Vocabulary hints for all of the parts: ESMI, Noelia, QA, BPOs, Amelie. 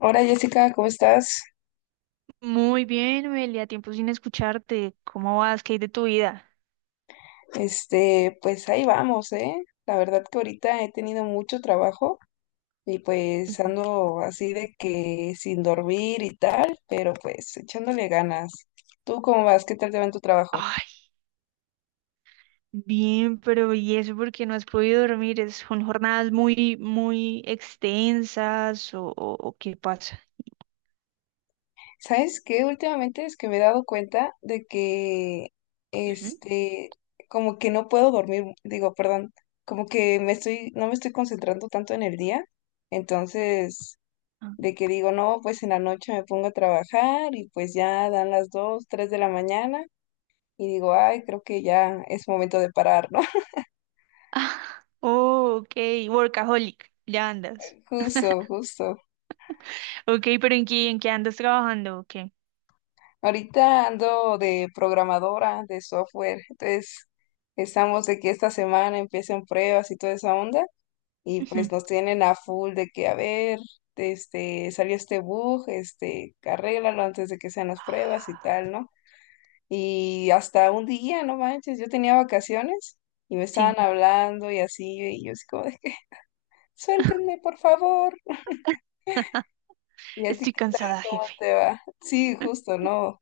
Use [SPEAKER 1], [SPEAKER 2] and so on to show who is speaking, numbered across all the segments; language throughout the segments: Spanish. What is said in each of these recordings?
[SPEAKER 1] Hola Jessica, ¿cómo estás?
[SPEAKER 2] Muy bien, Noelia, tiempo sin escucharte. ¿Cómo vas? ¿Qué hay de tu vida?
[SPEAKER 1] Pues ahí vamos, ¿eh? La verdad que ahorita he tenido mucho trabajo y pues
[SPEAKER 2] Ujú.
[SPEAKER 1] ando así de que sin dormir y tal, pero pues echándole ganas. ¿Tú cómo vas? ¿Qué tal te va en tu trabajo?
[SPEAKER 2] Ay, bien, pero ¿y eso porque no has podido dormir? ¿Son jornadas muy, muy extensas o qué pasa?
[SPEAKER 1] ¿Sabes qué? Últimamente es que me he dado cuenta de que,
[SPEAKER 2] Ujú.
[SPEAKER 1] este, como que no puedo dormir, digo, perdón, como que me estoy, no me estoy concentrando tanto en el día, entonces
[SPEAKER 2] Ah.
[SPEAKER 1] de que digo, no, pues en la noche me pongo a trabajar y pues ya dan las 2 3 de la mañana y digo, ay, creo que ya es momento de parar, ¿no?
[SPEAKER 2] Oh, ok, workaholic, ya andas.
[SPEAKER 1] Justo, justo.
[SPEAKER 2] Ok, pero ¿en qué andas trabajando? ¿O qué?
[SPEAKER 1] Ahorita ando de programadora de software, entonces estamos de que esta semana empiecen pruebas y toda esa onda y
[SPEAKER 2] Ujú.
[SPEAKER 1] pues nos tienen a full de que, a ver, salió este bug, arréglalo antes de que sean las pruebas y tal,
[SPEAKER 2] Ah,
[SPEAKER 1] ¿no? Y hasta un día, no manches, yo tenía vacaciones y me estaban
[SPEAKER 2] sí,
[SPEAKER 1] hablando y así, y yo así como de que, suéltenme, por favor. ¿Y a ti
[SPEAKER 2] estoy
[SPEAKER 1] qué tal?
[SPEAKER 2] cansada,
[SPEAKER 1] ¿Cómo
[SPEAKER 2] jefe.
[SPEAKER 1] te va? Sí, justo, no.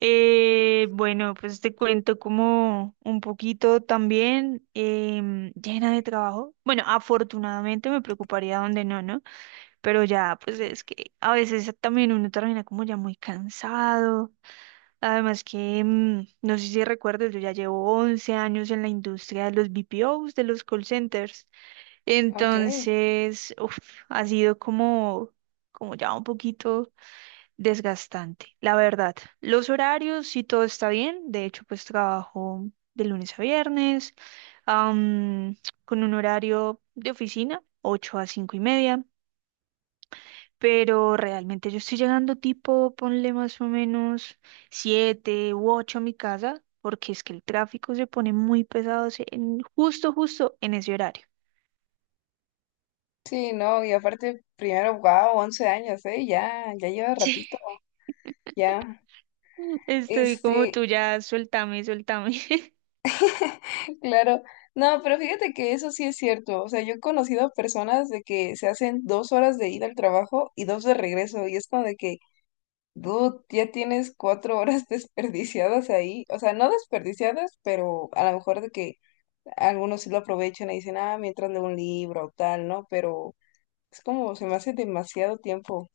[SPEAKER 2] Bueno, pues te cuento como un poquito también, llena de trabajo. Bueno, afortunadamente me preocuparía donde no, ¿no? Pero ya, pues es que a veces también uno termina como ya muy cansado. Además que, no sé si recuerdas, yo ya llevo 11 años en la industria de los BPOs, de los call centers.
[SPEAKER 1] Ok.
[SPEAKER 2] Entonces, uf, ha sido como ya un poquito desgastante, la verdad. Los horarios, sí, todo está bien. De hecho, pues trabajo de lunes a viernes, am, con un horario de oficina, 8:00 a 5:30. Pero realmente yo estoy llegando tipo, ponle más o menos 7:00 u 8:00 a mi casa, porque es que el tráfico se pone muy pesado en, justo, justo en ese horario.
[SPEAKER 1] Sí, no, y aparte, primero, wow, 11 años, ¿eh? Ya, ya lleva
[SPEAKER 2] Sí.
[SPEAKER 1] ratito, ya.
[SPEAKER 2] Estoy como
[SPEAKER 1] Este,
[SPEAKER 2] tú, ya suéltame, suéltame.
[SPEAKER 1] claro. No, pero fíjate que eso sí es cierto. O sea, yo he conocido personas de que se hacen 2 horas de ida al trabajo y dos de regreso, y es como de que dude, ya tienes 4 horas desperdiciadas ahí. O sea, no desperdiciadas, pero a lo mejor de que algunos sí lo aprovechan y dicen, ah, mientras leo un libro o tal, ¿no? Pero es como, se me hace demasiado tiempo.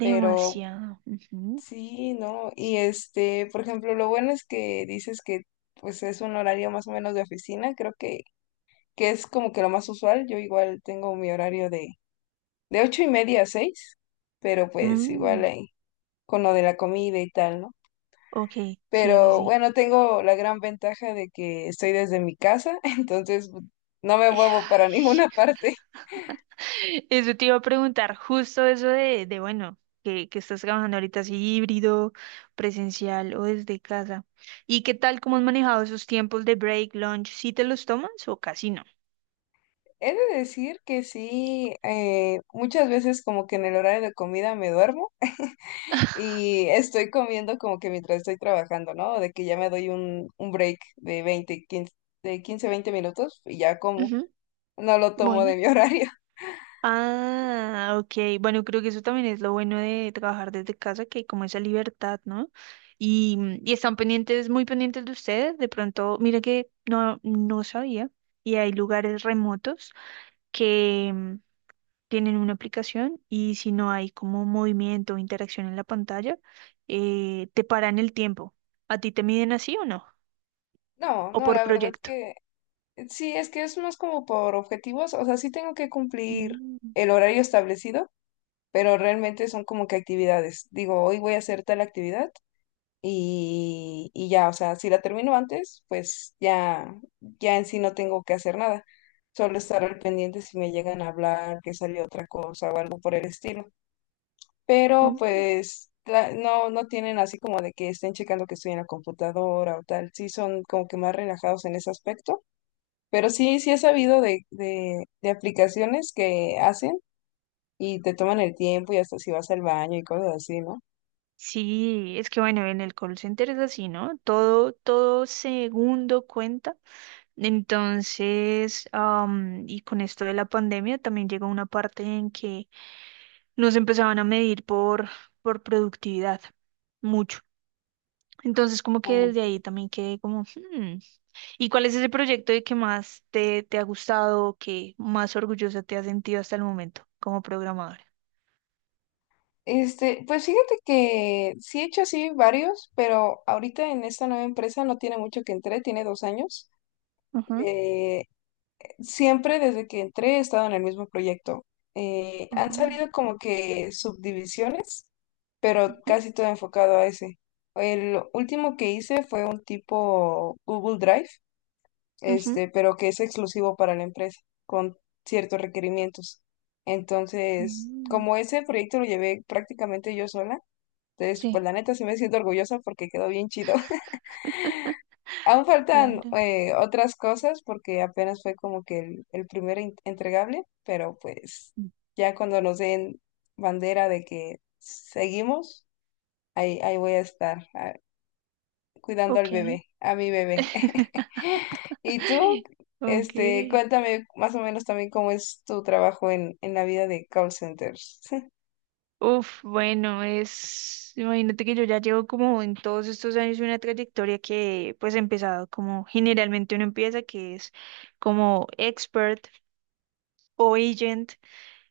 [SPEAKER 1] Pero
[SPEAKER 2] Ujú.
[SPEAKER 1] sí, ¿no? Y por ejemplo, lo bueno es que dices que pues es un horario más o menos de oficina. Creo que es como que lo más usual. Yo igual tengo mi horario de, ocho y media a seis, pero pues igual
[SPEAKER 2] Mm.
[SPEAKER 1] ahí, con lo de la comida y tal, ¿no?
[SPEAKER 2] Ok, sí, sí,
[SPEAKER 1] Pero
[SPEAKER 2] sí.
[SPEAKER 1] bueno, tengo la gran ventaja de que estoy desde mi casa, entonces pues, no me muevo para
[SPEAKER 2] Ay,
[SPEAKER 1] ninguna parte.
[SPEAKER 2] eso te iba a preguntar, justo eso de bueno, que estás trabajando ahorita así híbrido, presencial o desde casa. ¿Y qué tal, cómo has manejado esos tiempos de break, lunch? ¿Sí te los tomas o casi no?
[SPEAKER 1] He de decir que sí, muchas veces como que en el horario de comida me duermo y estoy comiendo como que mientras estoy trabajando, ¿no? De que ya me doy un, break de 15 20 minutos y ya como.
[SPEAKER 2] Ujú.
[SPEAKER 1] No lo tomo
[SPEAKER 2] Bueno.
[SPEAKER 1] de mi horario.
[SPEAKER 2] Ah, ok. Bueno, creo que eso también es lo bueno de trabajar desde casa, que hay como esa libertad, ¿no? Y están pendientes, muy pendientes de ustedes. De pronto, mira que no sabía. Y hay lugares remotos que, tienen una aplicación, y si no hay como movimiento o interacción en la pantalla, te paran el tiempo. ¿A ti te miden así o no?
[SPEAKER 1] No,
[SPEAKER 2] ¿O
[SPEAKER 1] no,
[SPEAKER 2] por
[SPEAKER 1] la verdad
[SPEAKER 2] proyecto?
[SPEAKER 1] que sí, es que es más como por objetivos, o sea, sí tengo que cumplir
[SPEAKER 2] Mm.
[SPEAKER 1] el horario establecido pero realmente son como que actividades. Digo, hoy voy a hacer tal actividad y ya, o sea, si la termino antes, pues ya, ya en sí no tengo que hacer nada. Solo estar al pendiente si me llegan a hablar, que salió otra cosa o algo por el estilo. Pero
[SPEAKER 2] Mm.
[SPEAKER 1] pues no, no tienen así como de que estén checando que estoy en la computadora o tal. Sí son como que más relajados en ese aspecto. Pero sí, sí he sabido de, aplicaciones que hacen y te toman el tiempo y hasta si vas al baño y cosas así, ¿no?
[SPEAKER 2] Sí, es que bueno, en el call center es así, ¿no? Todo segundo cuenta. Entonces, y con esto de la pandemia también llegó una parte en que nos empezaban a medir por productividad, mucho. Entonces, como que
[SPEAKER 1] Ok.
[SPEAKER 2] desde ahí también quedé como, "Hmm, ¿y cuál es ese proyecto de que más te ha gustado o que más orgullosa te has sentido hasta el momento como programadora?"
[SPEAKER 1] Pues fíjate que sí he hecho así varios, pero ahorita en esta nueva empresa no tiene mucho que entré, tiene 2 años.
[SPEAKER 2] Ujú.
[SPEAKER 1] Eh, siempre desde que entré he estado en el mismo proyecto. Han
[SPEAKER 2] Oh,
[SPEAKER 1] salido como que subdivisiones, pero
[SPEAKER 2] ujú.
[SPEAKER 1] casi todo enfocado a ese. El último que hice fue un tipo Google Drive,
[SPEAKER 2] Ujú.
[SPEAKER 1] pero que es exclusivo para la empresa, con ciertos requerimientos. Entonces,
[SPEAKER 2] Mm,
[SPEAKER 1] como ese proyecto lo llevé prácticamente yo sola, entonces, pues
[SPEAKER 2] sí.
[SPEAKER 1] la neta sí me siento orgullosa porque quedó bien chido. Aún faltan
[SPEAKER 2] Claro.
[SPEAKER 1] otras cosas porque apenas fue como que el primer entregable, pero pues
[SPEAKER 2] Mm.
[SPEAKER 1] ya cuando nos den bandera de que seguimos, ahí, ahí voy a estar ah, cuidando al
[SPEAKER 2] Ok.
[SPEAKER 1] bebé, a mi bebé. Y tú,
[SPEAKER 2] Ok.
[SPEAKER 1] cuéntame más o menos también cómo es tu trabajo en, la vida de call centers.
[SPEAKER 2] Uf, bueno, imagínate que yo ya llevo como en todos estos años una trayectoria que pues he empezado como generalmente uno empieza, que es como expert o agent.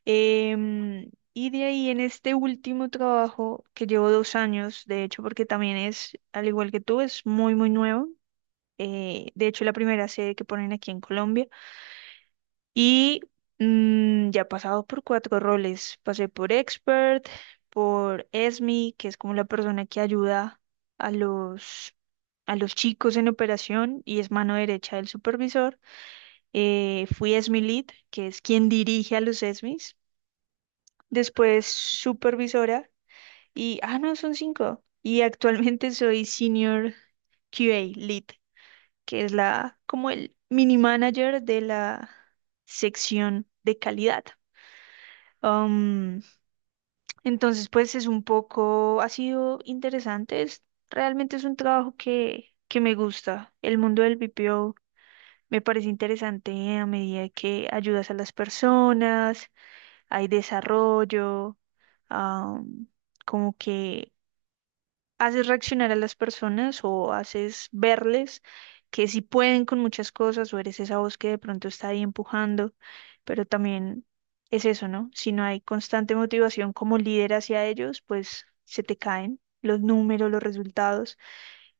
[SPEAKER 2] Y de ahí en este último trabajo que llevo 2 años, de hecho, porque también es, al igual que tú, es muy, muy nuevo. De hecho, la primera sede que ponen aquí en Colombia. Y, ya he pasado por cuatro roles. Pasé por expert, por ESMI, que es como la persona que ayuda a los, a los chicos en operación y es mano derecha del supervisor. Fui ESMI lead, que es quien dirige a los ESMIs. Después supervisora y, no, son cinco. Y actualmente soy senior QA lead, que es como el mini manager de la sección de calidad. Am, entonces, pues es un poco, ha sido interesante, realmente es un trabajo que me gusta. El mundo del B P O me parece interesante a medida que ayudas a las personas, hay desarrollo, am, como que haces reaccionar a las personas o haces verles que sí pueden con muchas cosas, o eres esa voz que de pronto está ahí empujando, pero también es eso, ¿no? Si no hay constante motivación como líder hacia ellos, pues se te caen los números, los resultados,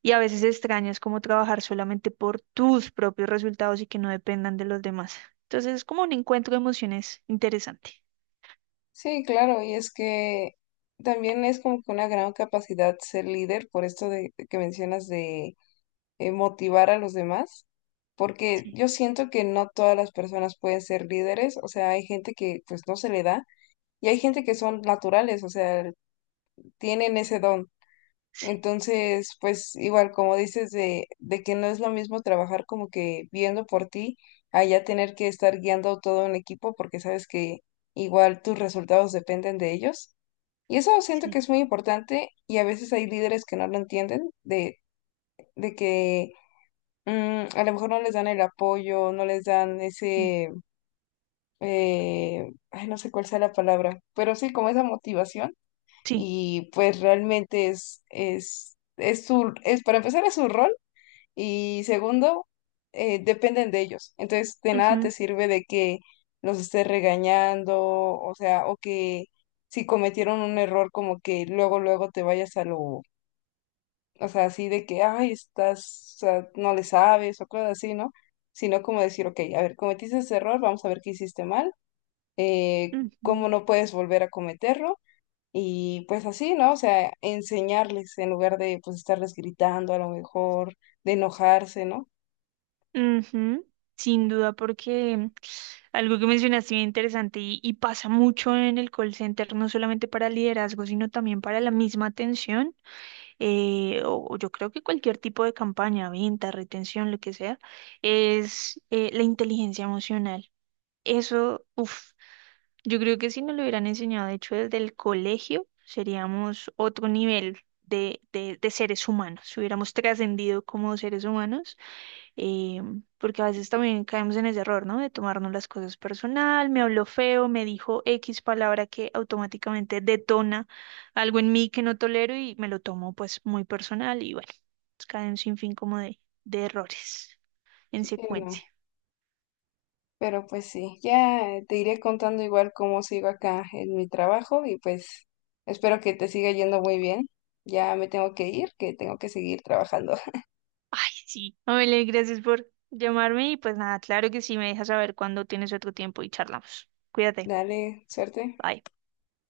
[SPEAKER 2] y a veces extrañas cómo trabajar solamente por tus propios resultados y que no dependan de los demás. Entonces es como un encuentro de emociones interesante.
[SPEAKER 1] Sí, claro, y es que también es como que una gran capacidad ser líder por esto de que mencionas de motivar a los demás, porque
[SPEAKER 2] Sí,
[SPEAKER 1] yo siento que no todas las personas pueden ser líderes, o sea, hay gente que pues no se le da y hay gente que son naturales, o sea, tienen ese don.
[SPEAKER 2] sí,
[SPEAKER 1] Entonces, pues igual como dices de, que no es lo mismo trabajar como que viendo por ti, a ya tener que estar guiando todo un equipo porque sabes que igual tus resultados dependen de ellos. Y eso siento que
[SPEAKER 2] sí.
[SPEAKER 1] es muy importante y a veces hay líderes que no lo entienden, de, que a lo mejor no les dan el apoyo, no les dan
[SPEAKER 2] Mm.
[SPEAKER 1] ese, ay, no sé cuál sea la palabra, pero sí como esa motivación
[SPEAKER 2] Sí.
[SPEAKER 1] y pues realmente para empezar es su rol y segundo, dependen de ellos. Entonces, de nada
[SPEAKER 2] Ujú,
[SPEAKER 1] te sirve de que los estés regañando, o sea, o que si cometieron un error, como que luego, luego te vayas a lo, o sea, así de que, ay, estás, o sea, no le sabes, o cosas así, ¿no? Sino como decir, ok, a ver, cometiste ese error, vamos a ver qué hiciste mal, cómo
[SPEAKER 2] ujú.
[SPEAKER 1] no puedes volver a cometerlo. Y pues así, ¿no? O sea, enseñarles en lugar de pues estarles gritando a lo mejor, de enojarse, ¿no?
[SPEAKER 2] Ujú, sin duda, porque algo que mencionaste bien interesante, y pasa mucho en el call center, no solamente para liderazgo, sino también para la misma atención, o yo creo que cualquier tipo de campaña, venta, retención, lo que sea, es la inteligencia emocional. Eso, uff, yo creo que si nos lo hubieran enseñado, de hecho, desde el colegio, seríamos otro nivel de seres humanos, hubiéramos trascendido como seres humanos, eh, porque a veces también caemos en ese error, ¿no? De tomarnos las cosas personal, me habló feo, me dijo X palabra que automáticamente detona algo en mí que no tolero y me lo tomo pues muy personal, y bueno, pues, cae un sinfín como de errores en
[SPEAKER 1] Sí, no.
[SPEAKER 2] secuencia.
[SPEAKER 1] Pero pues sí, ya te iré contando igual cómo sigo acá en mi trabajo y pues espero que te siga yendo muy bien. Ya me tengo que ir, que tengo que seguir trabajando.
[SPEAKER 2] Ay, sí, Amelie, gracias por llamarme y pues nada, claro que sí, me dejas saber cuando tienes otro tiempo y charlamos. Cuídate,
[SPEAKER 1] Dale, suerte.
[SPEAKER 2] bye.